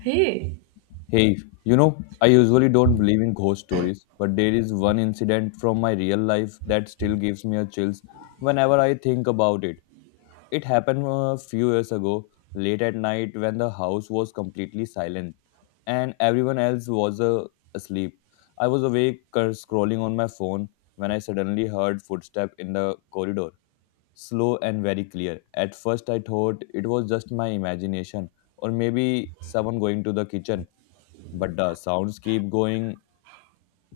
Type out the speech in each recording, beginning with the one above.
Hey. Hey, you know, I usually don't believe in ghost stories, but there is one incident from my real life that still gives me a chills whenever I think about it. It happened a few years ago, late at night when the house was completely silent and everyone else was asleep. I was awake scrolling on my phone when I suddenly heard footsteps in the corridor, slow and very clear. At first I thought it was just my imagination or maybe someone going to the kitchen, but the sounds keep going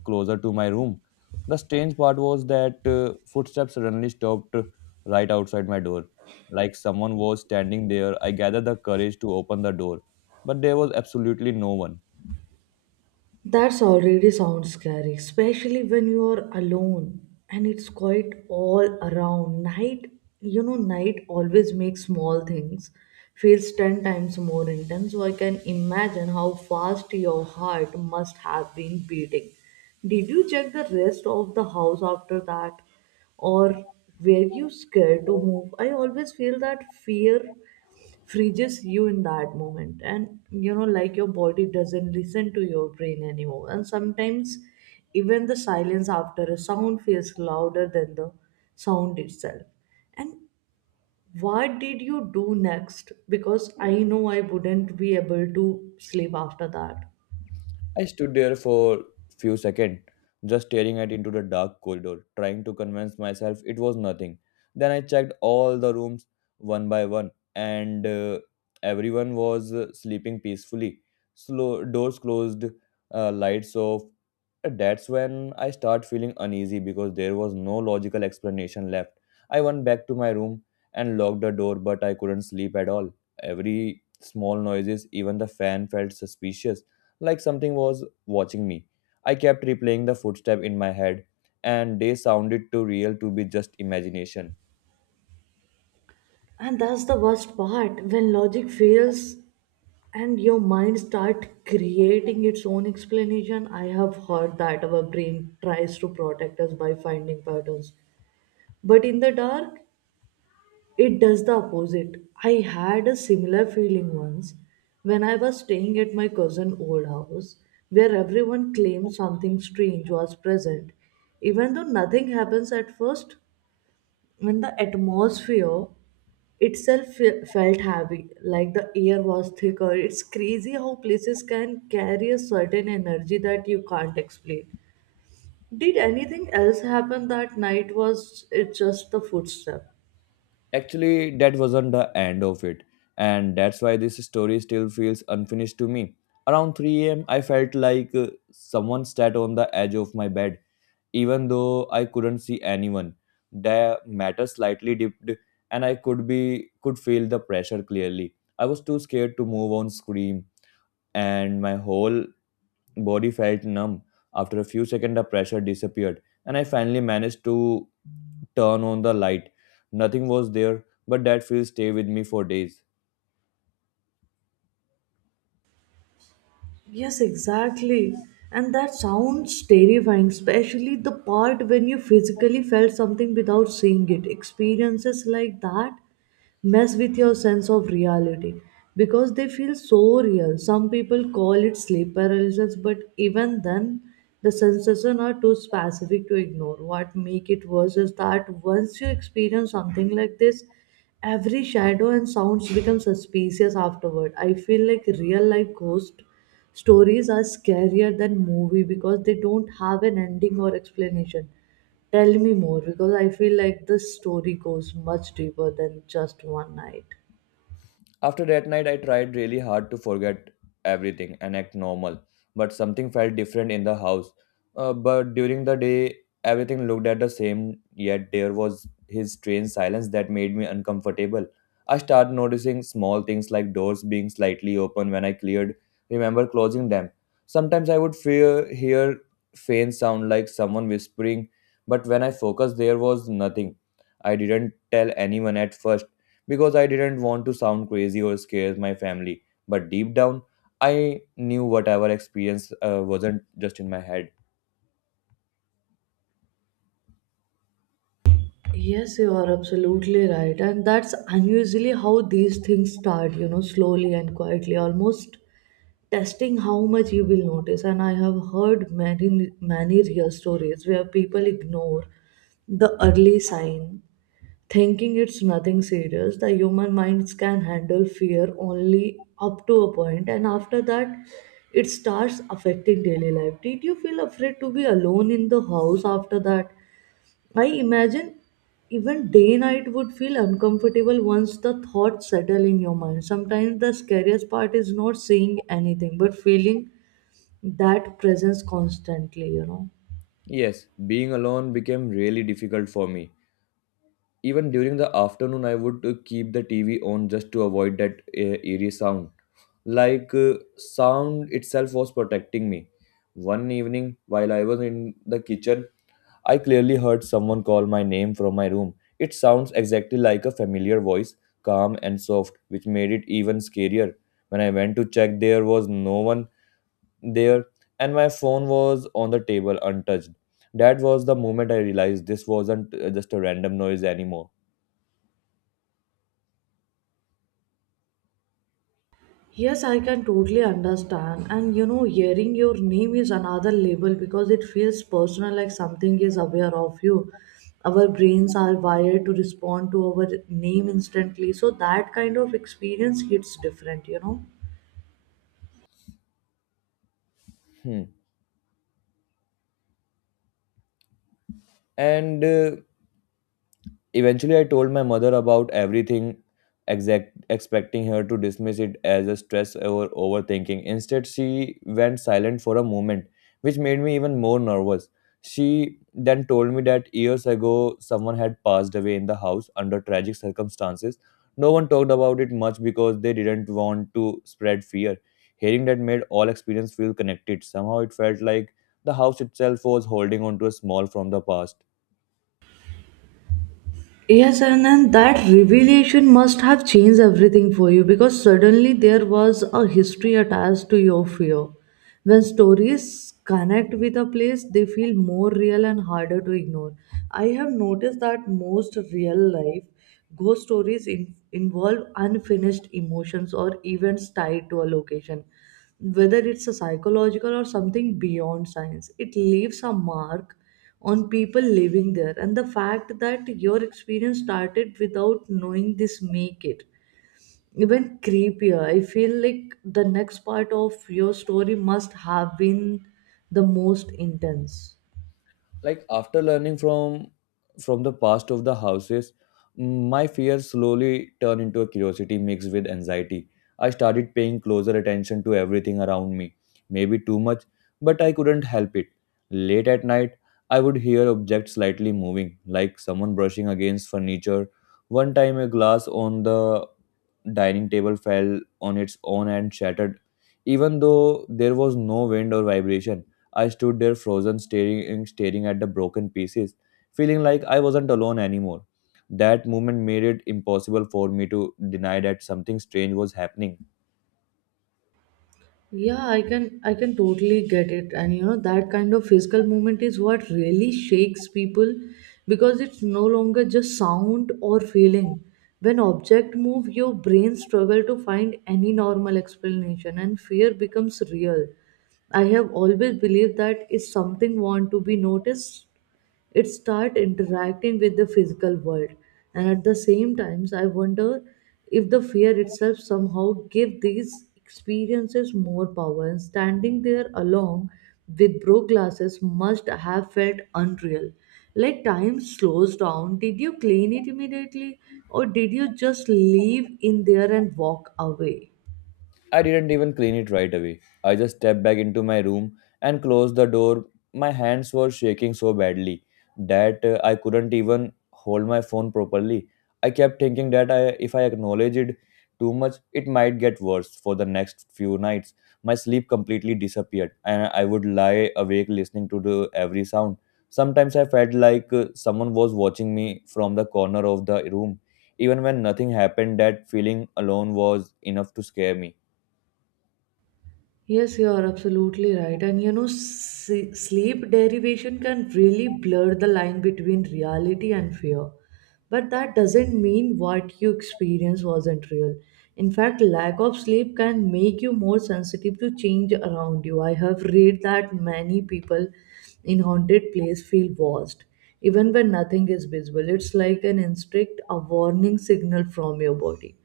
closer to my room. The strange part was that footsteps suddenly stopped right outside my door, like someone was standing there. I gathered the courage to open the door, but there was absolutely no one. That's already sounds scary, especially when you are alone and it's quite all around. Night, you know, night always makes small things feels 10 times more intense. So I can imagine how fast your heart must have been beating. Did you check the rest of the house after that? Or were you scared to move? I always feel that fear freezes you in that moment and you know like your body doesn't listen to your brain anymore, and sometimes even the silence after a sound feels louder than the sound itself. And what did you do next, because I know I wouldn't be able to sleep after that? I stood there for few seconds, just staring at into the dark corridor, trying to convince myself it was nothing. Then I checked all the rooms one by one, and everyone was sleeping peacefully. Slow doors closed, lights off, that's when I start feeling uneasy because there was no logical explanation left. I went back to my room and locked the door, but I couldn't sleep at all. Every small noises, even the fan felt suspicious, like something was watching me. I kept replaying the footstep in my head, and they sounded too real to be just imagination. And that's the worst part when logic fails and your mind start creating its own explanation. I have heard that our brain tries to protect us by finding patterns, but in the dark, it does the opposite. I had a similar feeling once when I was staying at my cousin's old house where everyone claimed something strange was present. Even though nothing happens at first, when the atmosphere itself felt heavy, like the air was thicker. It's crazy how places can carry a certain energy that you can't explain. Did anything else happen that night? Was it just the footstep? Actually, that wasn't the end of it, and that's why this story still feels unfinished to me. Around 3 a.m., I felt like someone sat on the edge of my bed, even though I couldn't see anyone. The matter slightly dipped, and I could be could feel the pressure clearly. I was too scared to move on, scream, and my whole body felt numb. After a few seconds, the pressure disappeared, and I finally managed to turn on the light. Nothing was there, but that feel stayed with me for days. Yes, exactly. And that sounds terrifying, especially the part when you physically felt something without seeing it. Experiences like that mess with your sense of reality because they feel so real. Some people call it sleep paralysis, but even then, the sensations are too specific to ignore. What make it worse is that once you experience something like this, every shadow and sounds become suspicious afterward. I feel like real life ghost stories are scarier than movie because they don't have an ending or explanation. Tell me more because I feel like this story goes much deeper than just one night. After that night, I tried really hard to forget everything and act normal, but something felt different in the house. But during the day, everything looked at the same, yet there was his strange silence that made me uncomfortable. I started noticing small things like doors being slightly open when I cleared, remember closing them. Sometimes I would hear faint sound like someone whispering, but when I focused, there was nothing. I didn't tell anyone at first because I didn't want to sound crazy or scare my family. But deep down, I knew whatever experience wasn't just in my head. Yes, you are absolutely right. And that's unusually how these things start, you know, slowly and quietly, almost testing how much you will notice. And I have heard many, many real stories where people ignore the early sign, thinking it's nothing serious. The human minds can handle fear only up to a point, and after that, it starts affecting daily life. Did you feel afraid to be alone in the house after that? I imagine even day night would feel uncomfortable once the thoughts settle in your mind. Sometimes the scariest part is not seeing anything, but feeling that presence constantly, you know. Yes, being alone became really difficult for me. Even during the afternoon, I would keep the TV on just to avoid that eerie sound. Like sound itself was protecting me. One evening, while I was in the kitchen, I clearly heard someone call my name from my room. It sounds exactly like a familiar voice, calm and soft, which made it even scarier. When I went to check, there was no one there, and my phone was on the table untouched. That was the moment I realized this wasn't just a random noise anymore. Yes, I can totally understand. And you know, hearing your name is another label because it feels personal, like something is aware of you. Our brains are wired to respond to our name instantly. So that kind of experience hits different, you know. Hmm. And Eventually, I told my mother about everything, expecting her to dismiss it as a stress or overthinking. Instead, she went silent for a moment, which made me even more nervous. She then told me that years ago, someone had passed away in the house under tragic circumstances. No one talked about it much because they didn't want to spread fear. Hearing that made all experience feel connected. Somehow, it felt like the house itself was holding on to a small from the past. Yes, and then that revelation must have changed everything for you because suddenly there was a history attached to your fear. When stories connect with a place, they feel more real and harder to ignore. I have noticed that most real life ghost stories involve unfinished emotions or events tied to a location, whether it's a psychological or something beyond science. It leaves a mark on people living there, and the fact that your experience started without knowing this make it even creepier. I feel like the next part of your story must have been the most intense. Like after learning from the past of the houses, my fear slowly turned into a curiosity mixed with anxiety. I started paying closer attention to everything around me, maybe too much, but I couldn't help it. Late at night, I would hear objects slightly moving, like someone brushing against furniture. One time, a glass on the dining table fell on its own and shattered, even though there was no wind or vibration. I stood there frozen, staring at the broken pieces, feeling like I wasn't alone anymore. That moment made it impossible for me to deny that something strange was happening. Yeah, I can, I can totally get it. And you know, that kind of physical movement is what really shakes people because it's no longer just sound or feeling. When object move, your brain struggle to find any normal explanation and fear becomes real. I have always believed that if something want to be noticed, it start interacting with the physical world. And at the same times I wonder if the fear itself somehow give these experiences more power. And standing there alone with broke glasses must have felt unreal, like time slows down. Did you clean it immediately, or did you just leave in there and walk away? I didn't even clean it right away. I just stepped back into my room and closed the door. My hands were shaking so badly that I couldn't even hold my phone properly. I kept thinking that if I acknowledged it too much, it might get worse for the next few nights. My sleep completely disappeared, and I would lie awake listening to every sound. Sometimes I felt like someone was watching me from the corner of the room. Even when nothing happened, that feeling alone was enough to scare me. Yes, you are absolutely right. And you know, sleep derivation can really blur the line between reality and fear. But that doesn't mean what you experience wasn't real. In fact, lack of sleep can make you more sensitive to change around you. I have read that many people in haunted place feel watched, even when nothing is visible. It's like an instinct, a warning signal from your body.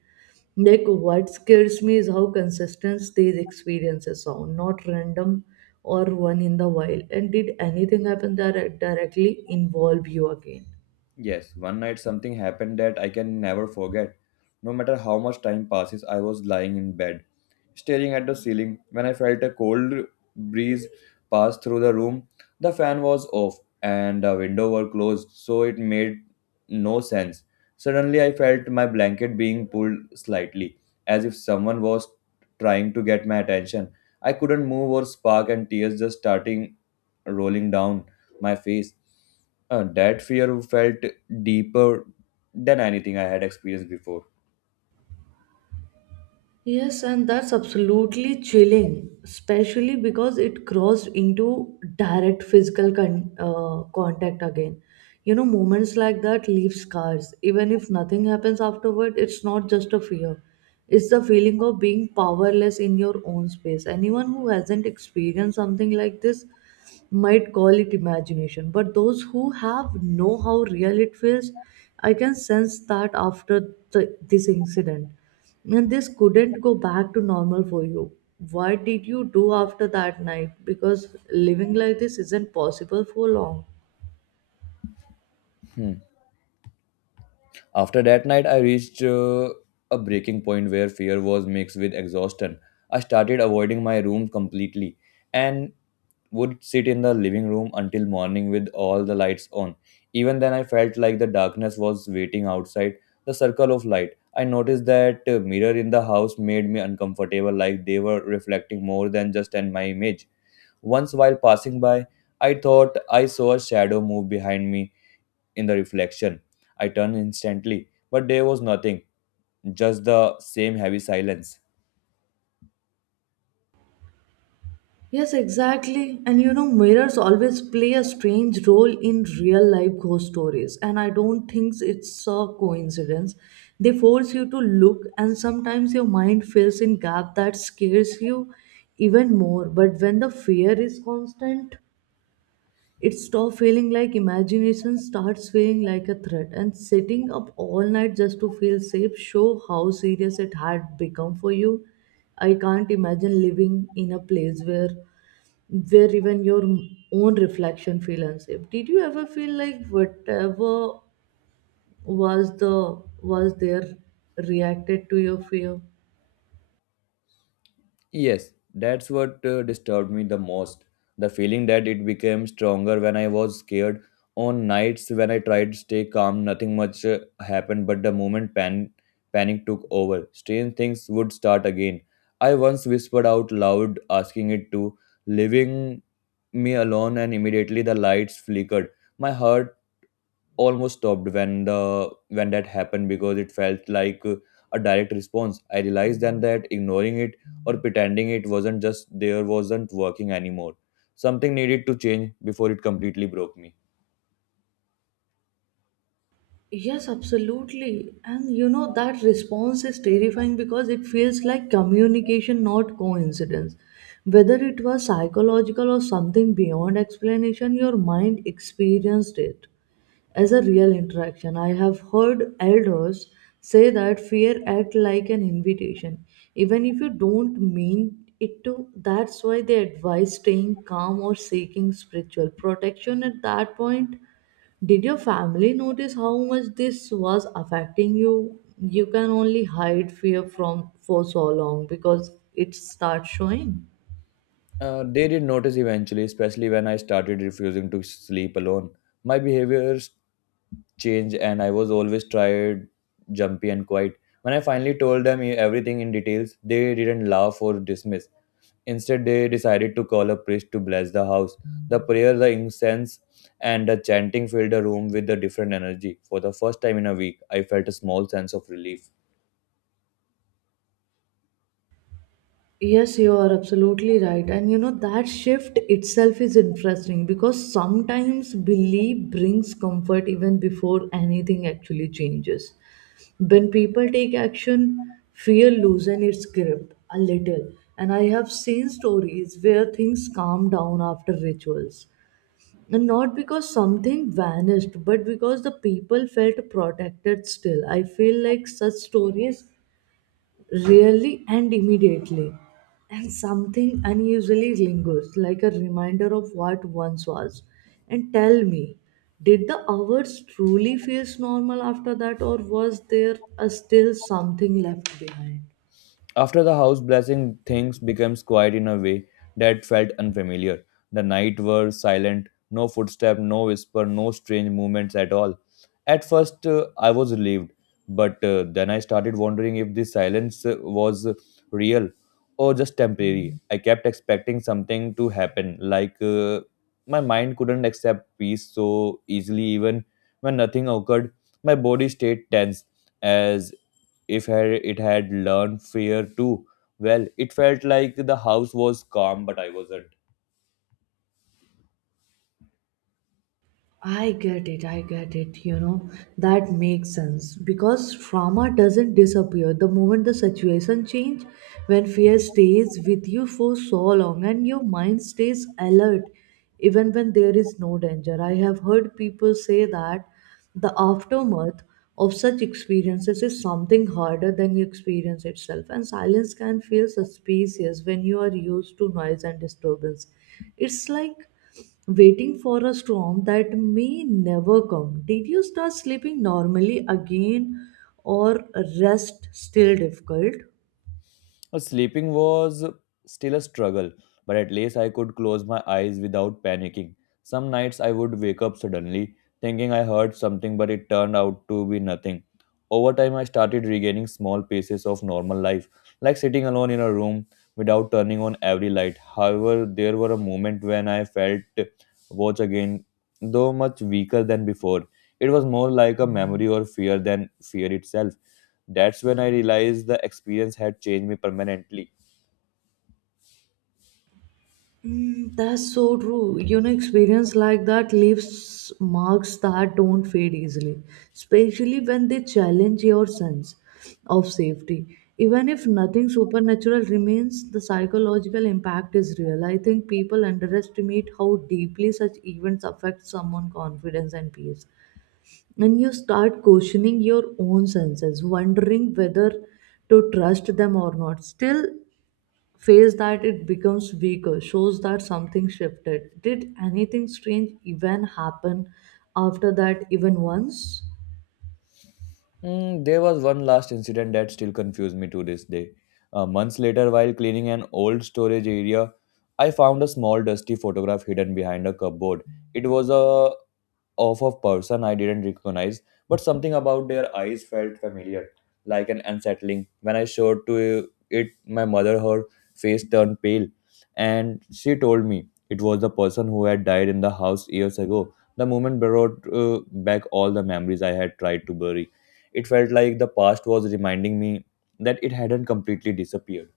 Like what scares me is how consistent these experiences sound, not random or one in the wild. And did anything happen that directly involve you again? Yes, one night something happened that I can never forget. No matter how much time passes, I was lying in bed, staring at the ceiling when I felt a cold breeze pass through the room. The fan was off and the window were closed, so it made no sense. Suddenly, I felt my blanket being pulled slightly, as if someone was trying to get my attention. I couldn't move or spark, and tears just starting rolling down my face. That fear felt deeper than anything I had experienced before. Yes, and that's absolutely chilling, especially because it crossed into direct physical contact again. You know, moments like that leave scars. Even if nothing happens afterward, it's not just a fear. It's the feeling of being powerless in your own space. Anyone who hasn't experienced something like this might call it imagination, but those who have know how real it feels. I can sense that after this incident, and this couldn't go back to normal for you. What did you do after that night? Because living like this isn't possible for long. Hmm. After that night, I reached a breaking point where fear was mixed with exhaustion. I started avoiding my room completely and would sit in the living room until morning with all the lights on. Even then, I felt like the darkness was waiting outside the circle of light. I noticed that mirror in the house made me uncomfortable, like they were reflecting more than just in my image. Once, while passing by, I thought I saw a shadow move behind me in the reflection. I turned instantly, but there was nothing, just the same heavy silence. Yes, exactly. And you know, mirrors always play a strange role in real life ghost stories, and I don't think it's a coincidence. They force you to look, and sometimes your mind fills in gap that scares you even more. But when the fear is constant, it stops feeling like imagination starts feeling like a threat. And sitting up all night just to feel safe show how serious it had become for you. I can't imagine living in a place where even your own reflection feel unsafe. Did you ever feel like whatever was the was there reacted to your fear? Yes, that's what disturbed me the most. The feeling that it became stronger when I was scared. On nights when I tried to stay calm, nothing much happened, but the moment panic took over, strange things would start again. I once whispered out loud, asking it to living me alone, and immediately the lights flickered. My heart almost stopped when the when that happened, because it felt like a direct response. I realized then that ignoring it or pretending it wasn't just there wasn't working anymore. Something needed to change before it completely broke me. Yes, absolutely. And you know, that response is terrifying because it feels like communication, not coincidence. Whether it was psychological or something beyond explanation, your mind experienced it as a real interaction. I have heard elders say that fear act like an invitation, even if you don't mean it to. That's why they advise staying calm or seeking spiritual protection at that point. Did your family notice how much this was affecting you? You can only hide fear from for so long because it starts showing. They did notice eventually, especially when I started refusing to sleep alone. My behaviors changed, and I was always tired, jumpy, and quiet. When I finally told them everything in details, they didn't laugh or dismiss. Instead, they decided to call a priest to bless the house. The prayer, the incense, and the chanting filled the room with a different energy. For the first time in a week, I felt a small sense of relief. Yes, you are absolutely right. And you know, that shift itself is interesting because sometimes belief brings comfort even before anything actually changes. When people take action, fear loosens its grip a little. And I have seen stories where things calm down after rituals, and not because something vanished, but because the people felt protected still. I feel like such stories really end immediately, and something unusually lingers, like a reminder of what once was. And tell me, did the hours truly feel normal after that, or was there a still something left behind? After the house blessing, things became quiet in a way that felt unfamiliar. The night were silent, no footstep, no whisper, no strange movements at all. At first, I was relieved, but then I started wondering if this silence was real or just temporary. I kept expecting something to happen, like my mind couldn't accept peace so easily, even when nothing occurred. My body stayed tense as if it had learned fear too well. It felt like the house was calm, but I wasn't. I get it, you know, that makes sense because trauma doesn't disappear the moment the situation change. When fear stays with you for so long and your mind stays alert even when there is no danger. I have heard people say that the aftermath of such experiences is something harder than you experience itself, and silence can feel suspicious when you are used to noise and disturbance. It's like waiting for a storm that may never come. Did you start sleeping normally again, or rest still difficult? Sleeping was still a struggle, but at least I could close my eyes without panicking. Some nights I would wake up suddenly, thinking I heard something, but it turned out to be nothing. Over time, I started regaining small pieces of normal life, like sitting alone in a room without turning on every light. However, there were a moment when I felt watch again, though much weaker than before. It was more like a memory or fear than fear itself. That's when I realized the experience had changed me permanently. Mm, that's so true. You know, experience like that leaves marks that don't fade easily, especially when they challenge your sense of safety. Even if nothing supernatural remains, the psychological impact is real. I think people underestimate how deeply such events affect someone's confidence and peace. And you start questioning your own senses, wondering whether to trust them or not. Still face that it becomes weaker shows that something shifted. Did anything strange even happen after that, even once? Mm, there was one last incident that still confused me to this day. Months later, while cleaning an old storage area, I found a small dusty photograph hidden behind a cupboard. It was a of a person I didn't recognize, but something about their eyes felt familiar, like an unsettling. When I showed to it, my mother, her face turned pale, and she told me it was the person who had died in the house years ago. The moment brought back all the memories I had tried to bury. It felt like the past was reminding me that it hadn't completely disappeared.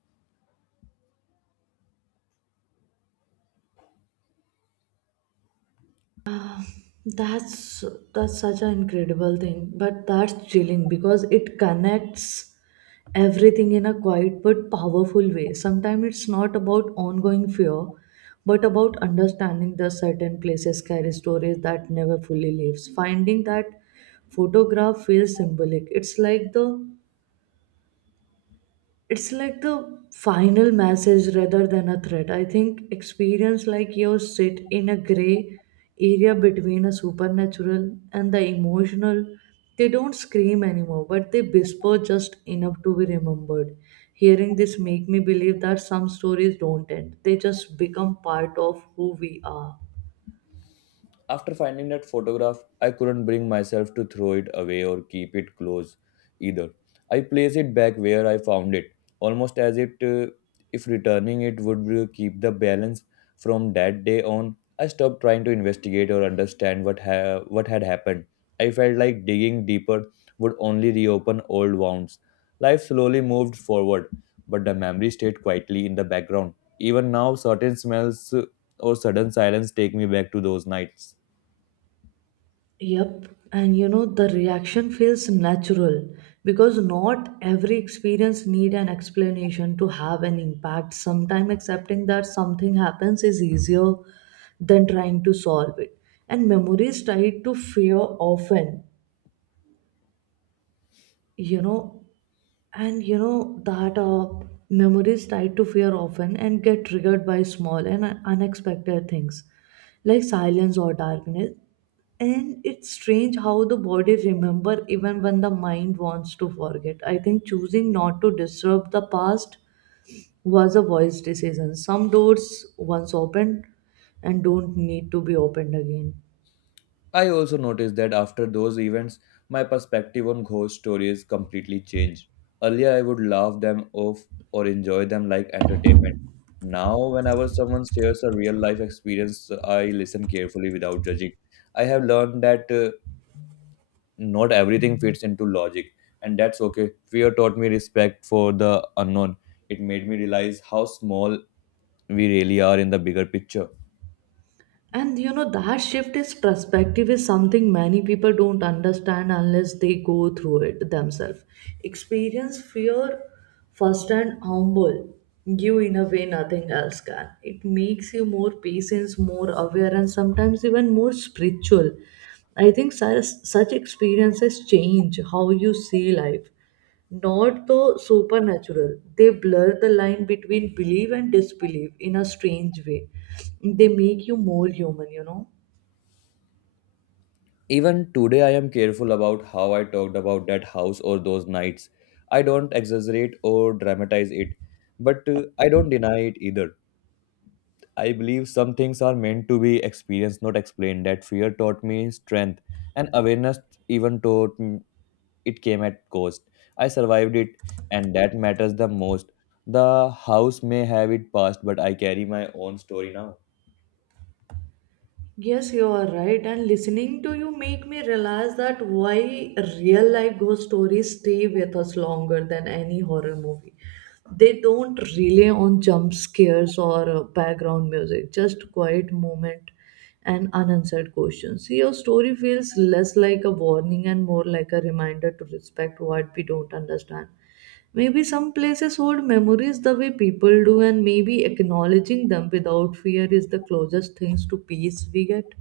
That's that's such an incredible thing, but that's chilling because it connects everything in a quiet but powerful way. Sometimes it's not about ongoing fear, but about understanding the certain places carry stories that never fully leaves. Finding that photograph feels symbolic. It's like the final message rather than a threat. I think experience like yours sit in a gray area between a supernatural and the emotional. They don't scream anymore, but they whisper just enough to be remembered. Hearing this make me believe that some stories don't end. They just become part of who we are. After finding that photograph, I couldn't bring myself to throw it away or keep it close either. I placed it back where I found it, almost as if returning it would keep the balance. From that day on, I stopped trying to investigate or understand what had happened. I felt like digging deeper would only reopen old wounds. Life slowly moved forward, but the memory stayed quietly in the background. Even now, certain smells or sudden silence take me back to those nights. Yep, and you know the reaction feels natural because not every experience need an explanation to have an impact. Sometimes accepting that something happens is easier than trying to solve it. And memories tied to fear often, you know, and you know that memories tied to fear often and get triggered by small and unexpected things like silence or darkness. And it's strange how the body remember even when the mind wants to forget. I think choosing not to disturb the past was a wise decision. Some doors once opened and don't need to be opened again. I also noticed that after those events, my perspective on ghost stories completely changed. Earlier, I would laugh them off or enjoy them like entertainment. Now, whenever someone shares a real life experience, I listen carefully without judging. I have learned that not everything fits into logic, and that's okay. Fear taught me respect for the unknown. It made me realize how small we really are in the bigger picture. And you know, that shift is perspective is something many people don't understand unless they go through it themselves. Experience fear first and humble you in a way nothing else can. It makes you more patient, more aware, and sometimes even more spiritual. I think such experiences change how you see life, not the supernatural. They blur the line between belief and disbelief in a strange way. They make you more human, you know. Even today, I am careful about how I talked about that house or those nights. I don't exaggerate or dramatize it, but I don't deny it either. I believe some things are meant to be experienced, not explained. That fear taught me strength, and awareness even taught me it came at cost. I survived it, and that matters the most. The house may have it past, but I carry my own story now. Yes, you are right. And listening to you make me realize that why real life ghost stories stay with us longer than any horror movie. They don't rely on jump scares or background music, just quiet moment and unanswered questions. Your story feels less like a warning and more like a reminder to respect what we don't understand. Maybe some places hold memories the way people do, and maybe acknowledging them without fear is the closest things to peace we get.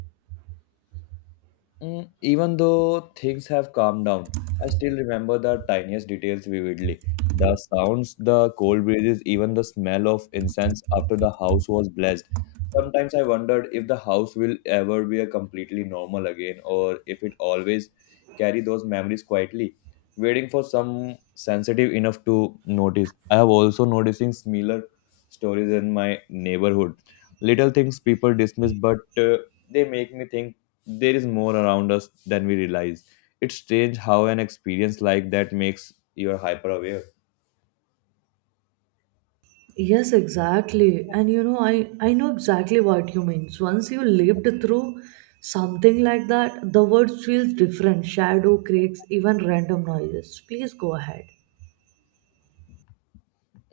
Mm, even though things have calmed down, I still remember the tiniest details vividly. The sounds, the cold breezes, even the smell of incense after the house was blessed. Sometimes I wondered if the house will ever be a completely normal again, or if it always carry those memories quietly, waiting for some sensitive enough to notice. I have also noticing similar stories in my neighborhood. Little things people dismiss, but they make me think there is more around us than we realize. It's strange how an experience like that makes you hyper aware. Yes, exactly. And you know, I know exactly what you mean. Once you lived through something like that, the world feels different. Shadow, creaks, even random noises. Please go ahead.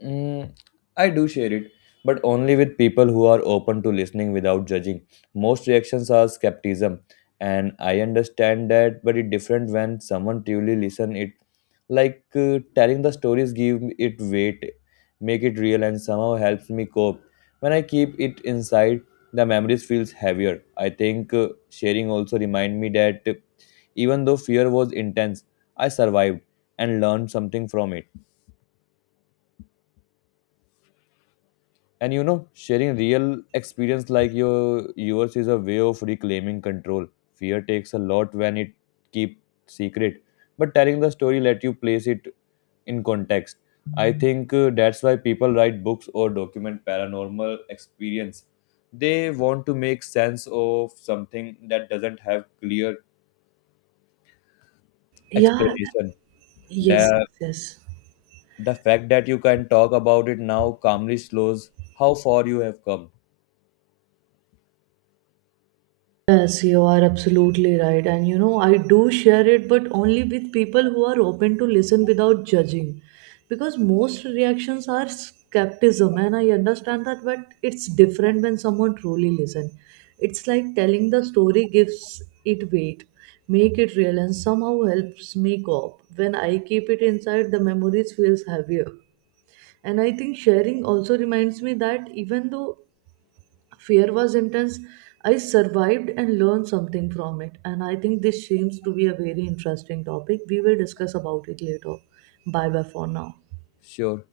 Mm, I do share it, but only with people who are open to listening without judging. Most reactions are skepticism, and I understand that, but it's different when someone truly listen it. Like telling the stories give it weight, make it real, and somehow helps me cope. When I keep it inside, the memories feels heavier. I think sharing also remind me that even though fear was intense, I survived and learned something from it. And you know, sharing real experience like yours is a way of reclaiming control. Fear takes a lot when it keep secret, but telling the story let you place it in context. I think that's why people write books or document paranormal experience. They want to make sense of something that doesn't have clear Yeah, explanation. yes, yes, the yes. the fact that you can talk about it now calmly shows how far you have come. Yes, you are absolutely right. And you know, I do share it, but only with people who are open to listen without judging. Because most reactions are skepticism, and I understand that, but it's different when someone truly listens. It's like telling the story gives it weight, make it real, and somehow helps me cope. When I keep it inside, the memories feels heavier. And I think sharing also reminds me that even though fear was intense, I survived and learned something from it. And I think this seems to be a very interesting topic. We will discuss about it later. Bye bye for now. Sure.